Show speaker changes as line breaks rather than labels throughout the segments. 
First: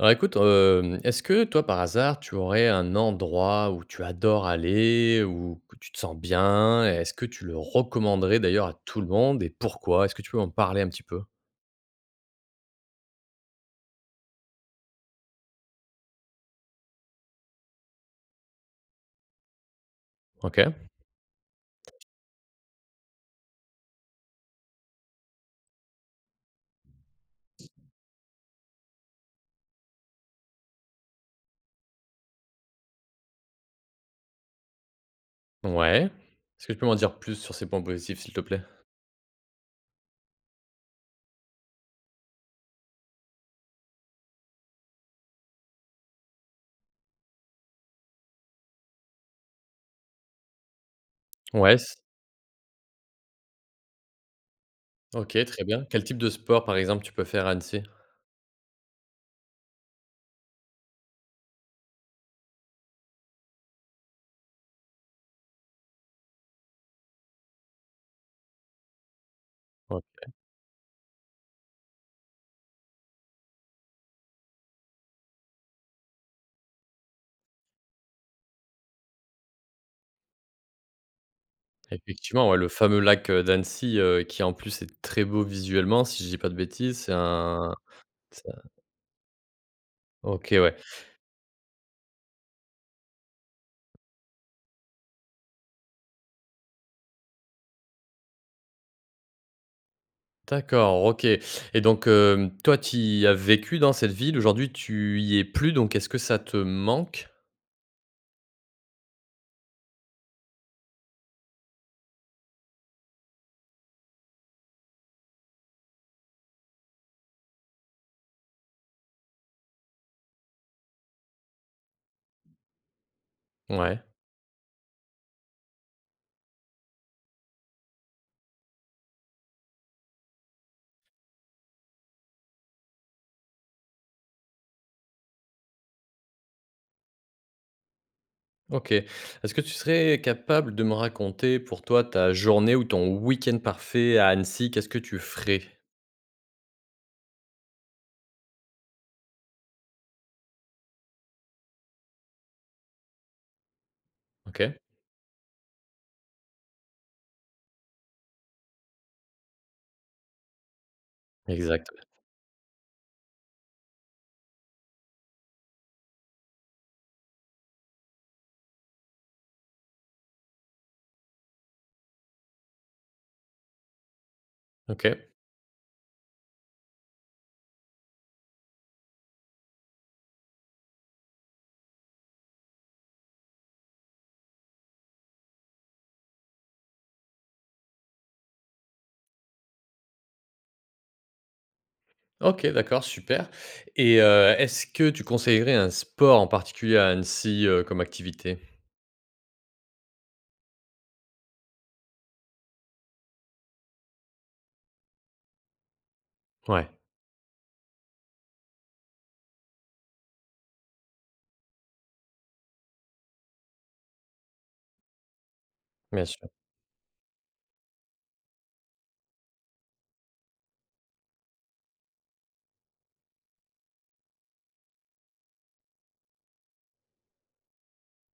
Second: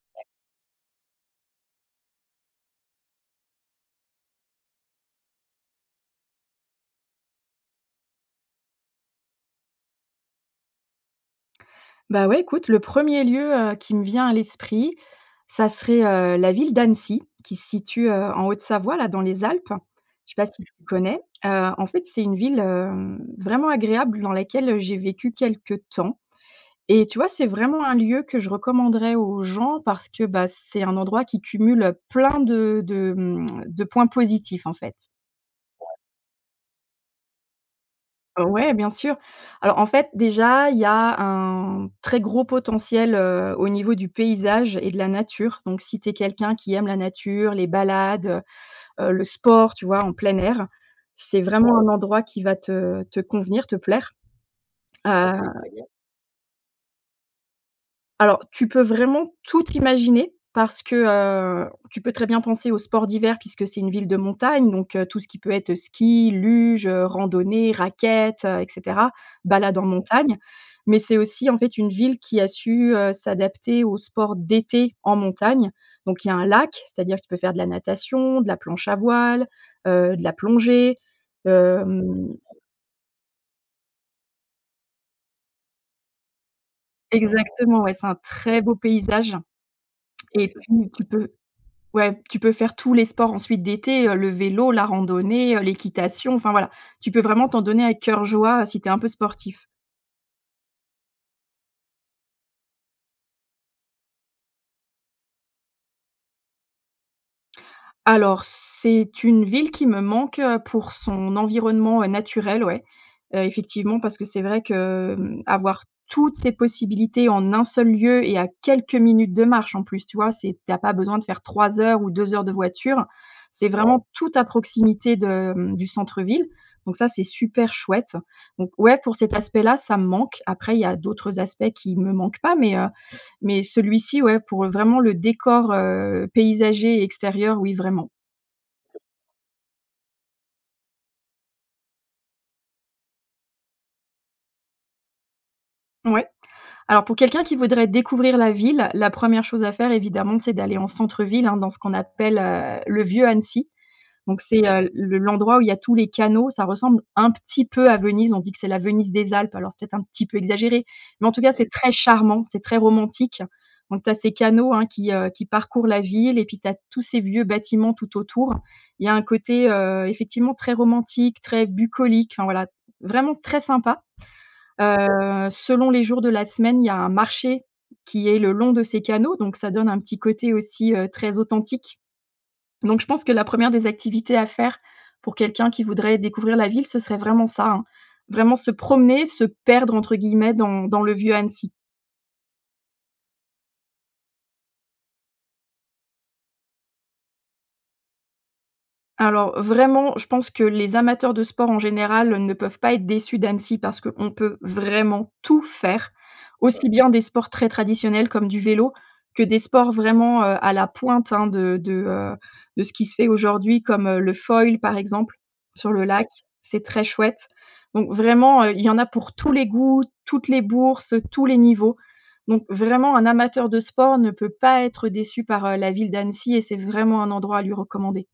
Alors écoute, hem, est-ce que toi, par hasard, tu aurais un endroit où tu adores aller ou que tu te sens bien? Est-ce que tu le recommanderais d'ailleurs à tout le monde et pourquoi? Est-ce que tu peux m'en parler un petit peu?
Bah, ouais écoute le 1er lieu, heu, qui me vient à l'esprit ça serait, heu, la ville d'Annecy qui se situe, heu, en Haute-Savoie, là, dans les Alpes. Je sais pas si
OK.
tu connais? Heu, en fait, c'est une ville, hem, vraiment agréable dans laquelle, heu, j'ai vécu quelques temps et tu vois? C'est vraiment un lieu que je recommanderais aux gens parce que, bah, c'est un endroit qui cumule, heu, plein de de, mmh, de points positifs, en fait. Ouais.
Ouais, est-ce que tu peux m'en dire plus sur ces points positifs, s'il te plaît?
Ouais, bien sûr, alors, en fait, déjà, il y a un très gros potentiel, heu, au niveau du paysage et de la nature, donc si tu es quelqu'un qui aime la nature, les balades, heu, heu, le sport, tu vois? En plein air, c'est vraiment
Ouais,
un
c
endroit qui va te te convenir, te plaire, heu
OK. Très bien. Quel type de sport, par exemple, tu peux faire à Annecy?
Alors, tu peux vraiment tout imaginer parce que, heu, tu peux très bien penser au sport d'hiver puisque c'est une ville de montagne donc heu, tout ce qui peut être ski, luge, heu, randonnée, raquettes, heu, et cetera, balade en
OK.
montagne, mais c'est aussi, en fait, une ville qui a su, heu, s'adapter au sport d'été en montagne, donc il y a un lac. C'est-à-dire tu peux faire de la natation, de la planche à voile, heu, de la plongée, hem
Effectivement, ouais, le fameux lac, heu, d'Annecy, heu, qui, en plus, est très beau visuellement, si je dis pas de bêtises, c'est un
Exactement, ouais, c'est un
c'est
très
un
beau paysage et
OK, ouais.
tu tu peu ouais, tu peux faire tous les sports ensuite d'été, heu, le vélo, la randonnée, heu, l'équitation enfin, voilà. Tu peux vraiment t'en donner à cœur joie, heu, si tu es un peu sportif.
D'accord, OK et donc, heu, toi, tu y as vécu dans cette ville aujourd'hui, tu y es plus donc, est-ce que ça te manque?
Alors, c'est une ville qui me manque, heu, pour son environnement, heu, naturel, ouais. Heu, effectivement parce que c'est vrai que, mmh, avoir toutes ces possibilités en 1 seul lieu et à quelques minutes de marche, en plus, tu vois? C'est tu as pas besoin de faire 3 heures ou 2 heures de voiture. C'est
Ouais.
vraiment tout à proximité de, mmh, du centre-ville donc ça c'est super chouette donc ouais, pour cet aspect là, ça me manque. Après il y a d'autres aspects qui me manquent pas mais heu, mais celui-ci, ouais, pour vraiment le décor, heu, paysager et extérieur, oui, vraiment.
OK. Est-ce que tu serais capable de me raconter pour toi ta journée ou ton week-end parfait à Annecy, qu'est-ce que tu ferais?
Ouais. Alors pour quelqu'un qui voudrait découvrir la ville, la 1re chose à faire évidemment, c'est d'aller en centre-ville, hein, dans ce qu'on appelle, heu, le vieux Annecy, donc c'est,
OK.
heu, le l'endroit où il y a tous les canaux. Ça ressemble un petit peu à Venise, on dit que c'est la Venise des Alpes. Alors c'est peut-être un petit peu exagéré mais en tout cas, c'est
Exact,
très
ouais.
charmant, c'est très romantique, donc tu as ces canaux, hein, qui, heu, qui parcourent la ville et puis, tu as tous ces vieux bâtiments tout autour. Il y a un côté, heu, effectivement très romantique, très bucolique, enfin voilà, vraiment très sympa.
OK.
Heu, selon les jours de la semaine, il y a un marché qui est le long de ces canaux donc ça donne un petit côté aussi, heu, très authentique, donc je pense que la 1re des activités à faire pour quelqu'un qui voudrait découvrir la ville ce serait vraiment ça, hein. Vraiment se promener, «se perdre» entre guillemets dans dans le vieux Annecy.
OK d'accord super et heu, est-ce que tu conseillerais un sport en particulier à Annecy, heu, comme activité?
Alors, vraiment je pense que les amateurs de sport en général, heu, ne peuvent pas être déçus d'Annecy parce qu'on peut vraiment tout faire. Aussi
Ouais.
bien des sports très traditionnels comme du vélo, que des sports vraiment, heu, à la pointe, hein, de de, heu, de ce qui se fait aujourd'hui comme, heu, le foil, par exemple, sur le
Bien
lac,
sûr.
c'est très chouette donc vraiment, heu, il y en a pour tous les goûts, toutes les bourses, heu, tous les niveaux donc vraiment un amateur de sport ne peut pas être déçu par, heu, la ville d'Annecy et c'est vraiment un endroit à lui recommander.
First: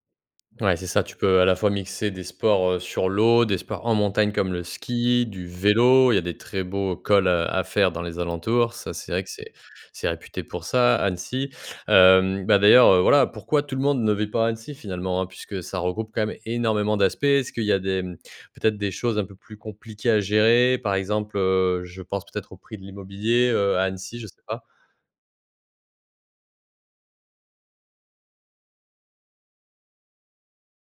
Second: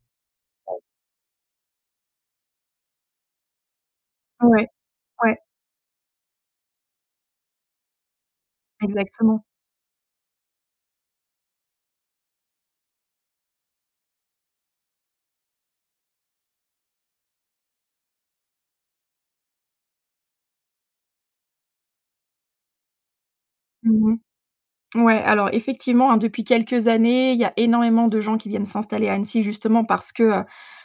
Ouais, c'est ça, tu peux à la fois mixer des sports, heu, sur l'eau, des sports en montagne comme le
Ouais,
ski,
ouais.
du vélo. Il y a des très beaux cols à à faire dans les alentours. Ça c'est vrai que
Exactement.
c'est c'est réputé pour ça, Annecy, hem, bah, d'ailleurs, heu, voilà pourquoi tout le monde ne vit pas à Annecy finalement, hein? Puisque ça regroupe quand même énormément d'aspects. Est-ce qu'il y a des, mmh, peut-être des choses un peu plus compliquées à gérer? Par exemple, heu, je pense peut-être au prix de l'immobilier, heu, à
Mmh mh.
Annecy, je sais pas.
Ouais alors effectivement, hein, depuis quelques années il y a énormément de gens qui viennent s'installer à Annecy justement parce que, heu,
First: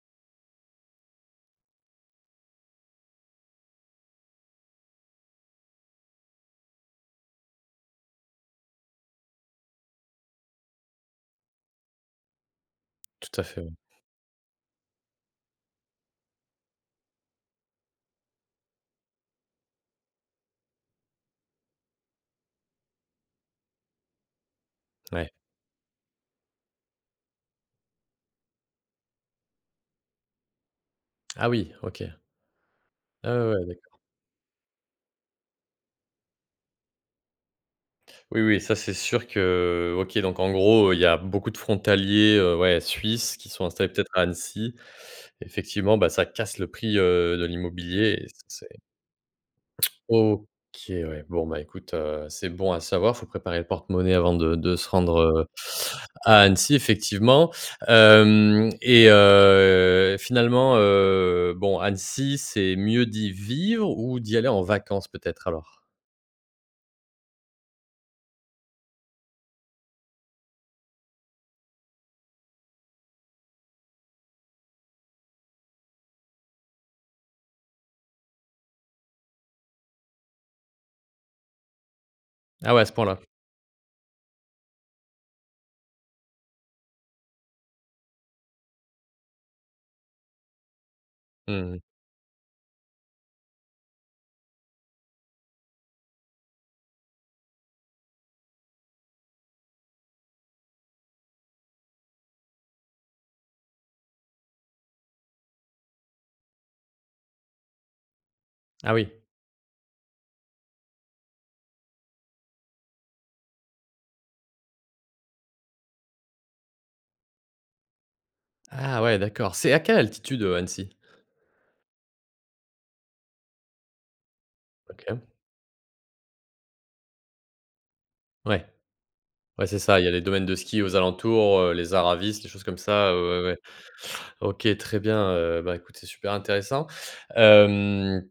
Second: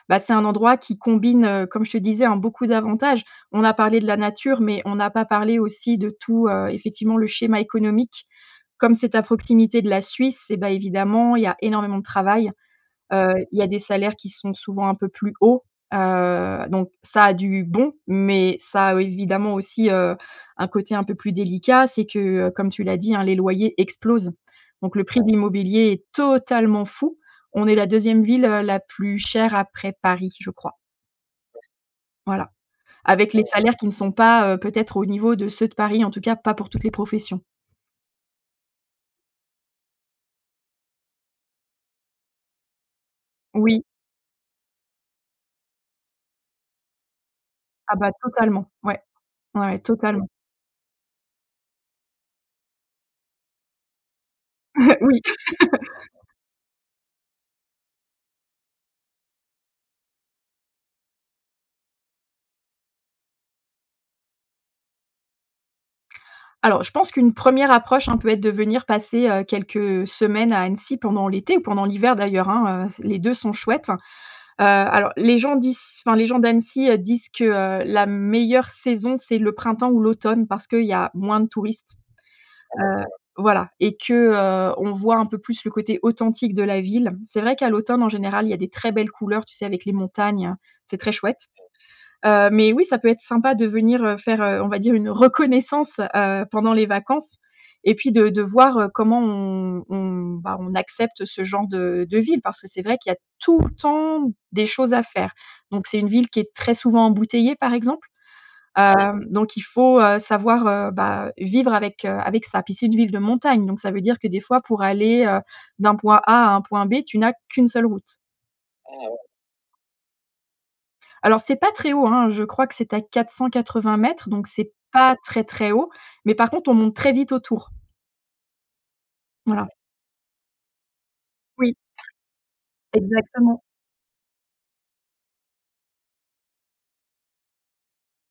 bah, c'est un endroit qui combine, heu, comme je te disais, hein, beaucoup d'avantages. On a parlé de la nature mais on n'a pas parlé aussi de tout, heu, effectivement le schéma économique. Comme c'est à proximité de la Suisse, eh bah évidemment il y a énormément de travail. Heu,
Tout à
il y a
fait.
des salaires qui sont souvent un peu plus hauts, heu, donc ça a du bon, mais ça a évidemment aussi, heu, un côté un peu plus délicat. C'est que, heu, comme tu l'as dit, hein: «Les loyers explosent» donc le prix de
Ouais.
l'immobilier est totalement fou. On est la 2e ville, heu, la plus chère après Paris, je crois.
Ah oui, OK.
Voilà.
Ah
Avec les
ouais, ouais,
salaires qui ne
d'accord.
sont pas, heu, peut-être au niveau de ceux de Paris, en tout cas, pas pour toutes les professions.
Oui oui, ça, c'est sûr que, OK, donc, en gros, il y a beaucoup de frontaliers, heu, ouais, suisses qui sont
Oui.
installés peut-être à Annecy. Effectivement, bah, ça casse le prix, heu, de
Ah bah,
l'immobilier et
totalement.
c'est
Ouais, ouais, totalement.
OK, ouais. Bon, bah écoute, heu, c'est bon à savoir. Il faut préparer le porte-monnaie avant de de se
Oui.
rendre, heu, à Annecy, effectivement. Hem et heu, finalement, heu, bon, Annecy, c'est mieux d'y vivre ou d'y aller en vacances, peut-être, alors?
Alors, je pense qu'une 1re approche, hein, peut être de venir passer, heu, quelques, heu, semaines à Annecy pendant l'été ou pendant l'hiver d'ailleurs, hein. Heu, les 2 sont chouettes. Heu, alors les gens disent enfin, les gens d'Annecy, heu, disent que, heu, la meilleure saison, c'est le printemps ou l'automne parce qu'il y a moins de touristes,
Ah ouais, à ce
heu,
point-là.
voilà et que, heu, on voit un peu plus le côté authentique de la ville. C'est vrai qu'à l'automne, en général, il y a des très belles couleurs, tu sais? Avec les montagnes, c'est très chouette.
Mmh mh.
Heu, mais oui, ça peut être sympa de venir, heu, faire, heu, on va dire, une reconnaissance, heu, pendant les vacances et puis de de voir, heu, comment on on, bah, on accepte ce genre de de vie parce que c'est vrai qu'il y a tout le temps des choses à faire donc, c'est une ville qui est très souvent embouteillée, par exemple.
Ah
Heu,
oui.
donc il faut, heu, savoir, heu, bah, vivre avec, heu, avec ça. Puis, c'est une ville de montagne, donc ça veut dire que, des fois, pour aller, heu, d'un point A à un point B, tu n'as qu'1 seule route.
Ah ouais, d'accord, c'est à quelle altitude, heu, Annecy?
Alors, c'est pas très haut, hein. Je crois que c'est à 480 m donc c'est pas
OK.
très très haut, mais, par contre, on monte très vite autour.
Ouais, ouais,
Voilà.
c'est ça. Il y a les domaines de ski aux alentours, heu,
Oui.
les Aravis, les choses comme ça. Heu, ouais, ouais.
Exactement.
OK, très bien. Heu, bah, écoute, c'est super intéressant. Hem,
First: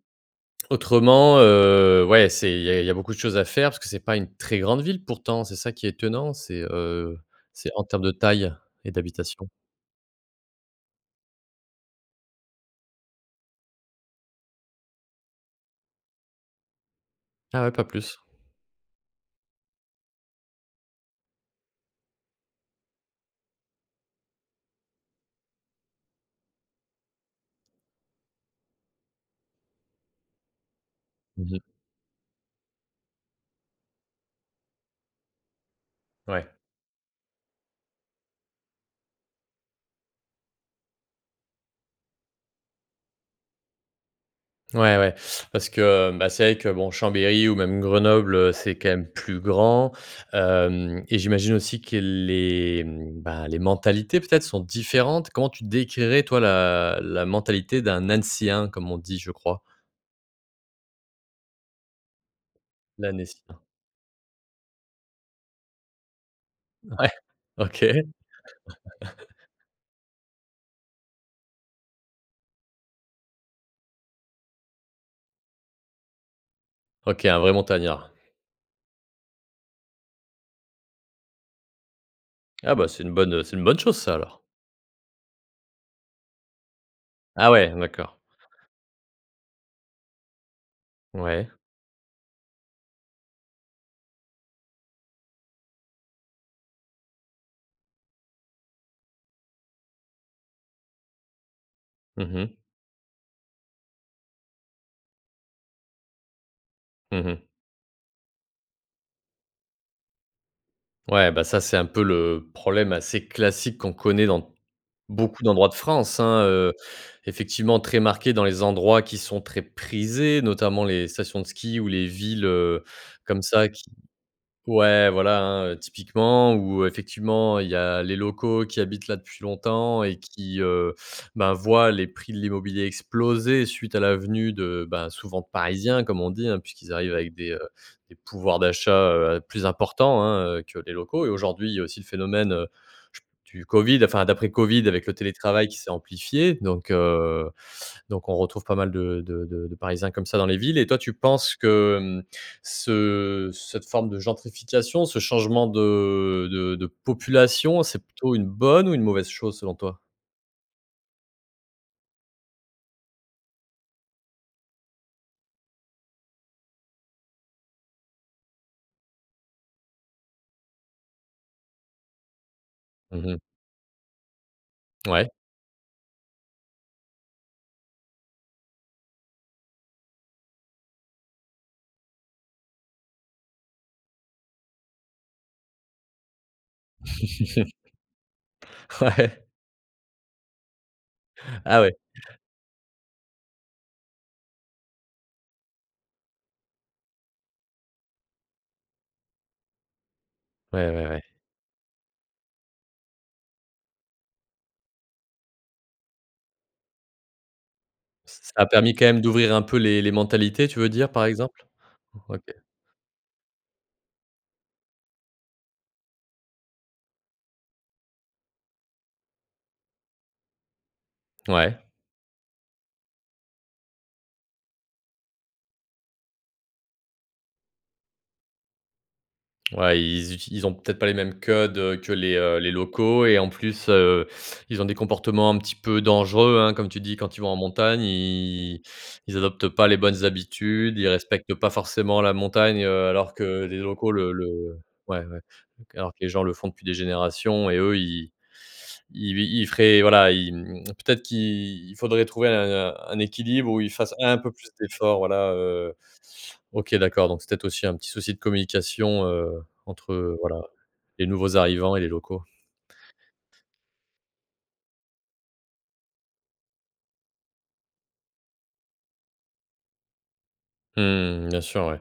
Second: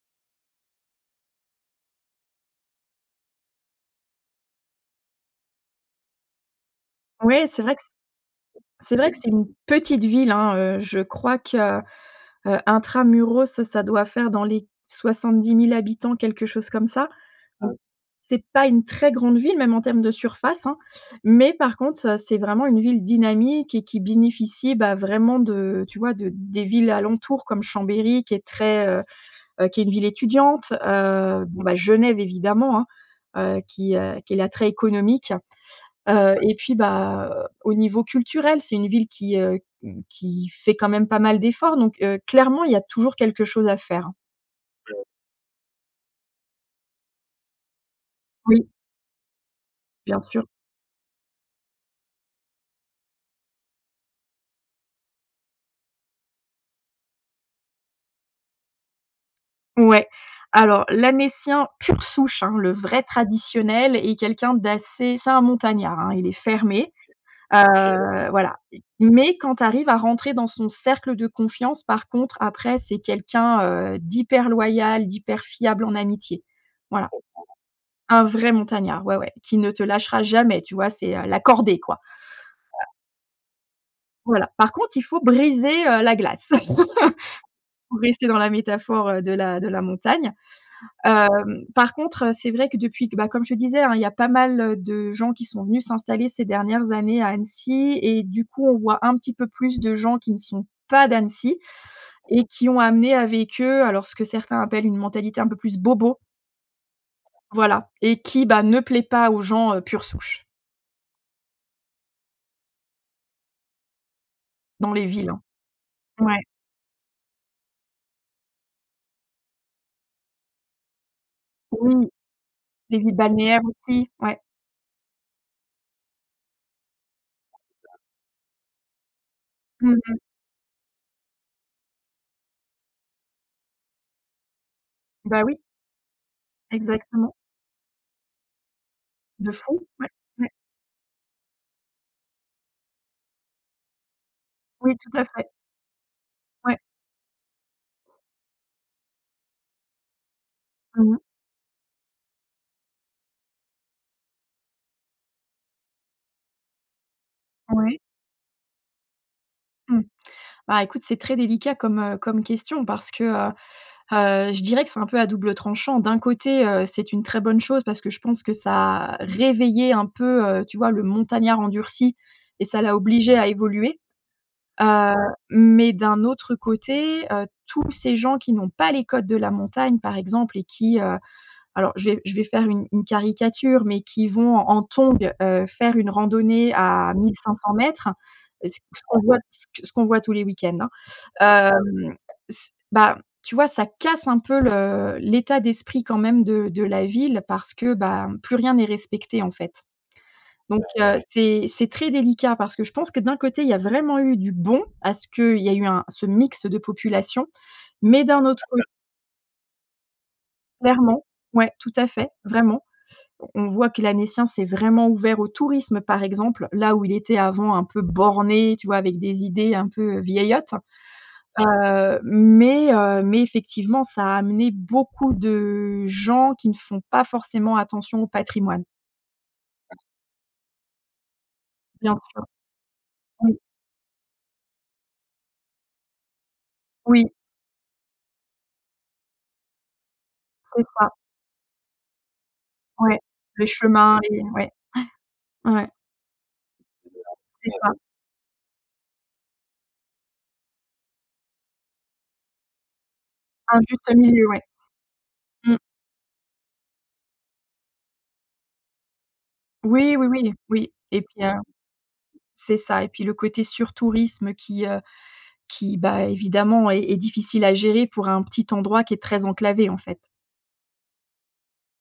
autrement, heu, ouais, c'est il y a il y a beaucoup de choses à faire parce que c'est pas une très grande ville pourtant? C'est ça qui est étonnant. C'est, heu,
Ouais. C'est
c'est
vrai
en
que c
termes de taille et
c'est vrai que c'est une
d'habitation?
petite ville, hein, heu, je crois que, heu, intra muros ça doit faire dans les 70 000 habitants quelque chose comme ça.
Ah oui, pas plus.
C'est pas une très grande ville même en termes de surface, hein mais par contre, heu, c'est vraiment une ville dynamique et qui bénéficie, bah, vraiment de, heu, tu vois? De, des villes alentour comme Chambéry qui est très, heu heu, qui est une ville étudiante. Heu,
Mmh mh.
bon, ben, Genève évidemment, hein, heu, qui, heu, qui est l'attrait économique. Heu,
Ouais.
et puis, bah, au niveau culturel c'est une ville qui, heu, qui fait quand même pas mal d'efforts donc, heu, clairement il y a toujours quelque chose à faire.
Ouais ouais, parce que, heu, bah, c'est vrai que bon, Chambéry ou même Grenoble, heu,
Oui.
c'est quand même plus grand,
Bien sûr.
hem, et j'imagine aussi que les, mmh, bah, les mentalités peut-être sont différentes? Comment tu décrirais toi la la mentalité d'un «Annécien», comme on dit, je crois?
Ouais, alors, l'Annécien pur souche, hein, le vrai
L'annécien.
traditionnel est quelqu'un d'assez c'est un montagnard, hein, il est fermé.
Ouais. OK.
Heu, voilà mais quand tu arrives à rentrer dans son cercle de confiance par contre, après c'est quelqu'un, heu, d'hyper loyal, d'hyper fiable en amitié. Voilà.
OK. Un vrai montagnard.
Un vrai montagnard ouais ouais qui ne te lâchera jamais tu vois? C'est, heu, la cordée quoi.
Ah, bah
[unintelligible]
c'est une bonne c'est une bonne chose ça, alors?
Voilà. Par contre il faut briser, heu, la glace
Ah ouais,
pour
d'accord.
rester dans la métaphore, heu, de la de la montagne.
Ouais.
Hem, par contre, heu, c'est vrai que depuis que, bah, comme je te disais, hein: «Il y a pas mal heu, de gens qui sont venus s'installer ces dernières années à Annecy» et du coup on voit un petit peu plus de gens qui ne sont pas d'Annecy
Mmh
et
mh.
qui ont amené avec eux alors, ce que certains appellent une mentalité un peu plus bobo.
Mmh mh.
Voilà et qui, bah, ne plaît pas aux gens, heu, pure souche.
Ouais, bah, ça c'est un peu le problème assez classique qu'on connaît dans
Dans les villes, hein.
beaucoup d'endroits de France,
Ouais.
hein, heu, effectivement très marqués dans les endroits qui sont très prisés. Notamment les stations de ski ou les
Oui.
villes, heu,
Les villes
comme
balnéaires
ça qui
aussi, ouais.
ouais, voilà, hein, heu, typiquement où effectivement, il y a les locaux qui habitent là depuis
Mmh
longtemps et
mh.
qui, heu, ben, voient les prix de l'immobilier exploser suite à la venue de, heu, bah souvent
Bah,
«de
oui.
parisiens», comme on dit, hein, puisqu'ils arrivent
Exactement.
avec des, heu, des pouvoirs d'achat, heu,
De
plus
fou. Ouais.
importants,
Ouais.
hein, heu, que les locaux et aujourd'hui, il y a aussi le phénomène, heu, je p du Covid, enfin d'après Covid
Oui,
avec
tout
le
à fait.
télétravail qui s'est amplifié
Ouais.
donc, heu, donc on retrouve pas mal de de de parisiens comme ça dans les villes. Et toi,
Mmh
tu
mh.
penses que, mmh, ce, heu, cette forme de gentrification, ce changement de de de population,
Ouais.
c'est plutôt une bonne ou une mauvaise chose selon toi?
Mmh. Bah, écoute c'est très délicat comme, heu, comme question parce que, heu heu, je dirais que c'est un peu à double tranchant. D'un côté, heu, c'est une très bonne chose parce que je pense que ça réveillait un peu, heu, tu vois? Le montagnard endurci et ça l'a
Mmh
obligé
mh.
à évoluer, heu,
Ouais.
mais d'un autre côté, heu, tous ces gens qui n'ont pas les codes de la montagne par exemple et qui, heu alors je vais je vais faire une une caricature mais qui vont en tongs, heu, faire une randonnée à mille cinq cent mètres, c ce qu'on voit
Ouais.
c ce qu'on voit tous les week-ends, hein,
Ah ouais?
hem, c bah, tu vois? Ça casse un peu, le l'état d'esprit quand même de de la ville parce que, bah, plus rien n'est respecté en fait donc,
Ouais, ouais,
heu,
ouais.
c'est c'est très délicat parce que je pense que d'un côté il y a vraiment eu du bon, à ce qu'il y a eu un ce mix de population mais,
Ç
d'un
ça
autre
a permis quand même d'ouvrir un peu les les mentalités tu veux dire
Clairement.
par exemple?
Ouais, tout à fait
OK.
vraiment. On voit que l'Annécien s'est vraiment ouvert au tourisme par exemple. Là où il était avant un peu borné, tu vois? Avec des idées un peu, heu, vieillottes.
Ouais.
Heu, mais heu, mais effectivement ça a amené beaucoup de gens qui ne font pas forcément attention au patrimoine.
Ouais ils utilisent ils ont peut-être pas les mêmes codes, heu, que
Bien
les,
sûr.
heu, les locaux et en
Mmh.
plus, heu, ils ont des comportements un petit peu «dangereux», hein, comme tu dis
Oui.
quand ils vont en montagne ils ils adoptent pas les bonnes
C'est
habitudes. Ils
ça.
respectent pas forcément la montagne, heu,
Ouais
alors que,
le
heu, les locaux
chemin,
le
les
le,
ouais
heu ouais ouais,
ouais ouais.
alors que les gens le font depuis des
C'est
générations et
ça.
eux ils ils ils feraient voilà ils, mmh mmh, peut-être qu'il faudrait trouver un un équilibre
Un
où ils
juste
fassent un
milieu,
peu
ouais.
plus d'efforts voilà,
Mmh.
heu, OK, d'accord donc c'est peut-être aussi un petit souci de communication, heu, entre,
Oui oui
heu,
oui
voilà
oui et
les
puis un
nouveaux arrivants et les locaux.
c'est ça et puis le côté sur tourisme qui, heu, qui, bah, évidemment est est difficile à gérer pour un petit endroit qui est très enclavé en fait.
Mmh. Bien sûr, ouais.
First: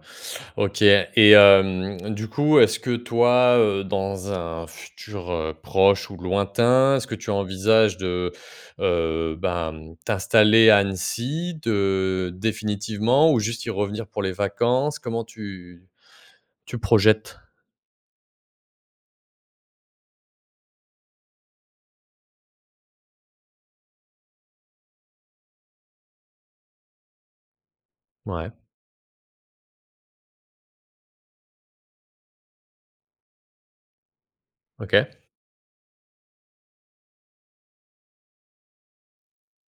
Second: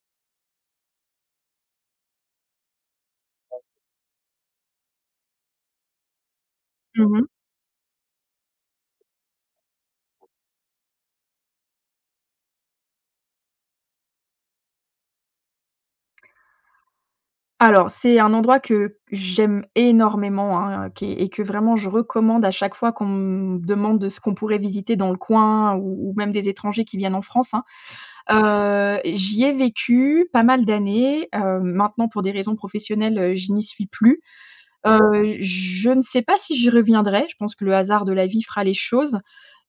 OK, et hem, du coup est-ce que toi, heu, dans un futur, heu, proche ou lointain, est-ce que
Mmh mh.
tu envisages de, heu, ben, t'installer à Annecy, de définitivement ou juste y revenir pour les vacances? Comment tu tu projettes?
Alors, c'est un endroit que j'aime énormément, hein, qui est et que vraiment je recommande à chaque fois qu'on me demande ce qu'on pourrait visiter dans le coin ou ou même des étrangers qui viennent en France, hein.
Ouais.
Heu, j'y ai vécu pas mal d'années, hem, maintenant pour des raisons professionnelles, je n'y suis plus,
OK.
heu, je ne sais pas si j'y reviendrai. Je pense que le hasard de la vie fera les choses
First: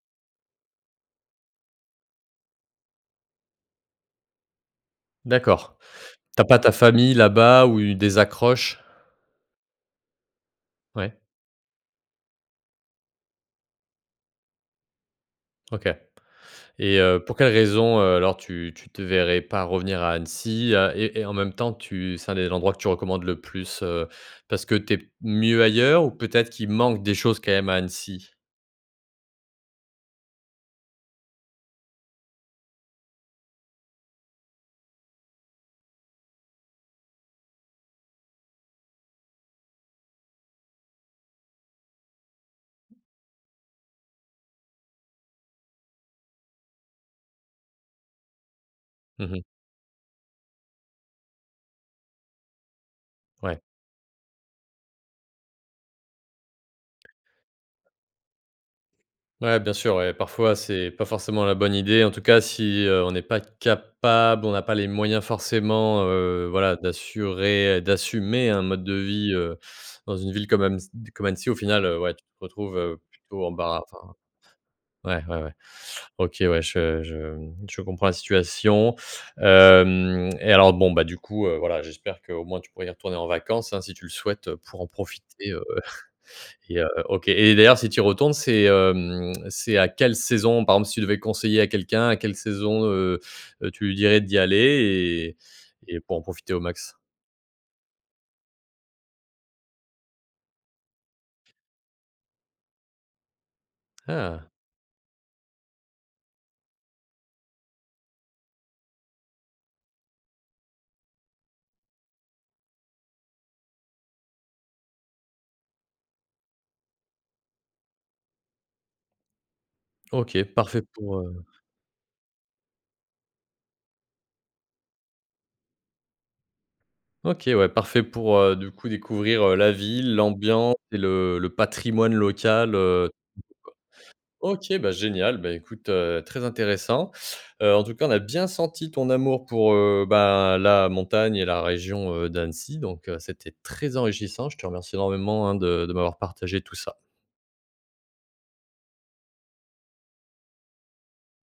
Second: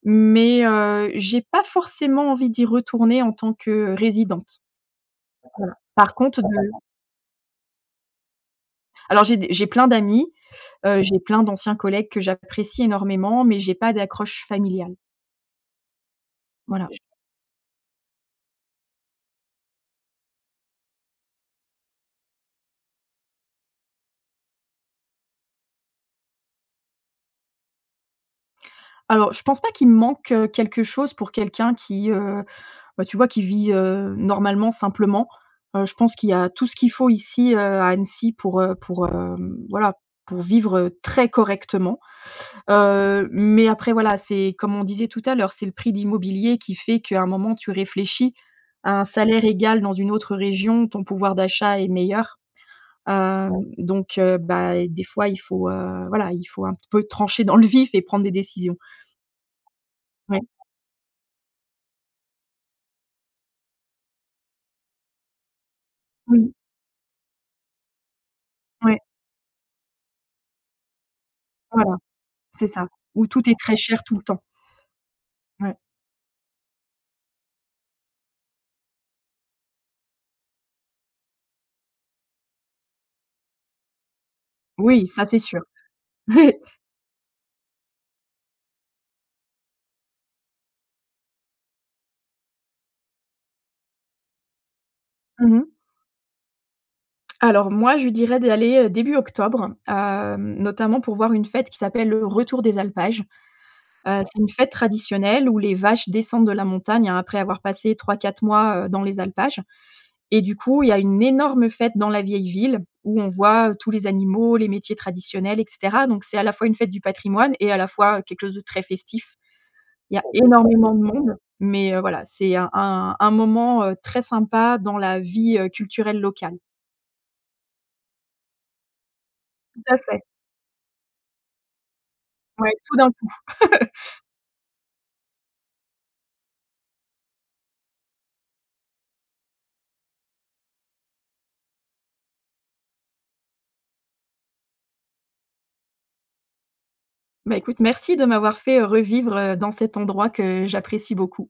mais heu, j'ai pas forcément envie d'y retourner en tant que résidente.
D’accord.
Voilà. Par
Tu
contre,
as
de
pas ta famille là-bas ou u des accroches?
Alors, j’ai d j’ai plein d'amis, heu, j'ai
Ouais.
plein d'anciens collègues que j'apprécie énormément mais j'ai pas d'accroche familiale.
OK
Voilà.
et heu, pour quelle raison, heu, alors tu tu te verrais pas revenir à Annecy et et et en même temps tu c'est un des endroits que tu recommandes le plus? Heu, parce que tu es p mieux ailleurs ou peut-être qu'il manque des choses quand même à Annecy?
Alors, je pense pas qu'il manque, heu, quelque chose pour quelqu'un qui, heu, bah, tu vois? Qui vit, heu, normalement simplement. Heu, je pense qu'il y a tout ce qu'il faut ici, heu, à Annecy pour, heu, pour, hem, voilà, pour vivre très correctement. Heu, mais après, voilà, c'est comme on disait tout à l'heure, c'est le prix de l'immobilier qui fait qu'à un moment, tu réfléchis. À un
Mmh mh.
salaire égal dans une autre région ton pouvoir d'achat est meilleur. Heu,
Ouais.
donc heu, bah, des fois, il faut, heu, voilà, il faut un peu trancher dans le vif et prendre des décisions.
Ouais, bien sûr, ouais.
Ouais.
Parfois, c'est pas forcément la bonne idée, en tout cas si, heu, on n'est pas capable, on n'a pas les moyens forcément,
Mmh
heu,
mh.
voilà, d'assurer d'assumer un mode de
Ouais.
vie, heu, dans une ville comme amessi comme Annecy, heu, même si au final,
Voilà,
ouais, tu te
c'est ça,
retrouves
où
plutôt
tout est très
embarr
cher
enfin,
tout le temps.
ouais, ouais, ouais.
Ouais.
OK, ouais. Je je je comprends la situation. Hem, et alors, bon, bah, du coup, heu, voilà, j'espère qu'au moins tu pourras y retourner en vacances, hein, si tu le souhaites pour en
Oui, ça c'est
profiter,
sûr.
heu, et heu, OK, et d'ailleurs, si tu y retournes, c'est, hem, c'est à quelle saison? Par exemple, si tu devais conseiller à quelqu'un à quelle saison, heu, heu, tu lui dirais d'y aller
Mmh mh.
et et pour en profiter au max?
Alors moi, je dirais d'aller, heu, début octobre, heu, notamment pour voir une fête qui s'appelle le retour des alpages. Heu, c'est
Ah.
une fête traditionnelle où les vaches descendent de la montagne, hein, après avoir passé 3-4 mois, heu, dans les alpages, et du coup, il y a une énorme fête dans la vieille ville où on voit tous les animaux, les métiers traditionnels et cetera, donc c'est à la fois une fête du patrimoine et à la fois quelque chose de très festif. Il y a
OK. Parfait
énormément de
pour,
monde
heu
mais voilà, c'est un un un moment, heu, très sympa dans la vie, heu, culturelle locale.
OK, ouais. Parfait pour, heu, du coup, découvrir, heu, la
Tout à
ville,
fait.
l'ambiance et le le patrimoine
Ouais.
local,
Tout
heu
d'un coup.
OK, bah, génial, ben, écoute, heu, très intéressant. Heu, en tout cas, on a bien senti ton amour pour, heu, bah, la montagne et la région, heu, d'Annecy donc heu, c'était très enrichissant. Je te remercie énormément, hein, de de m'avoir partagé tout ça.
Bah, écoute, merci de m'avoir fait revivre, heu, dans cet endroit que j'apprécie beaucoup.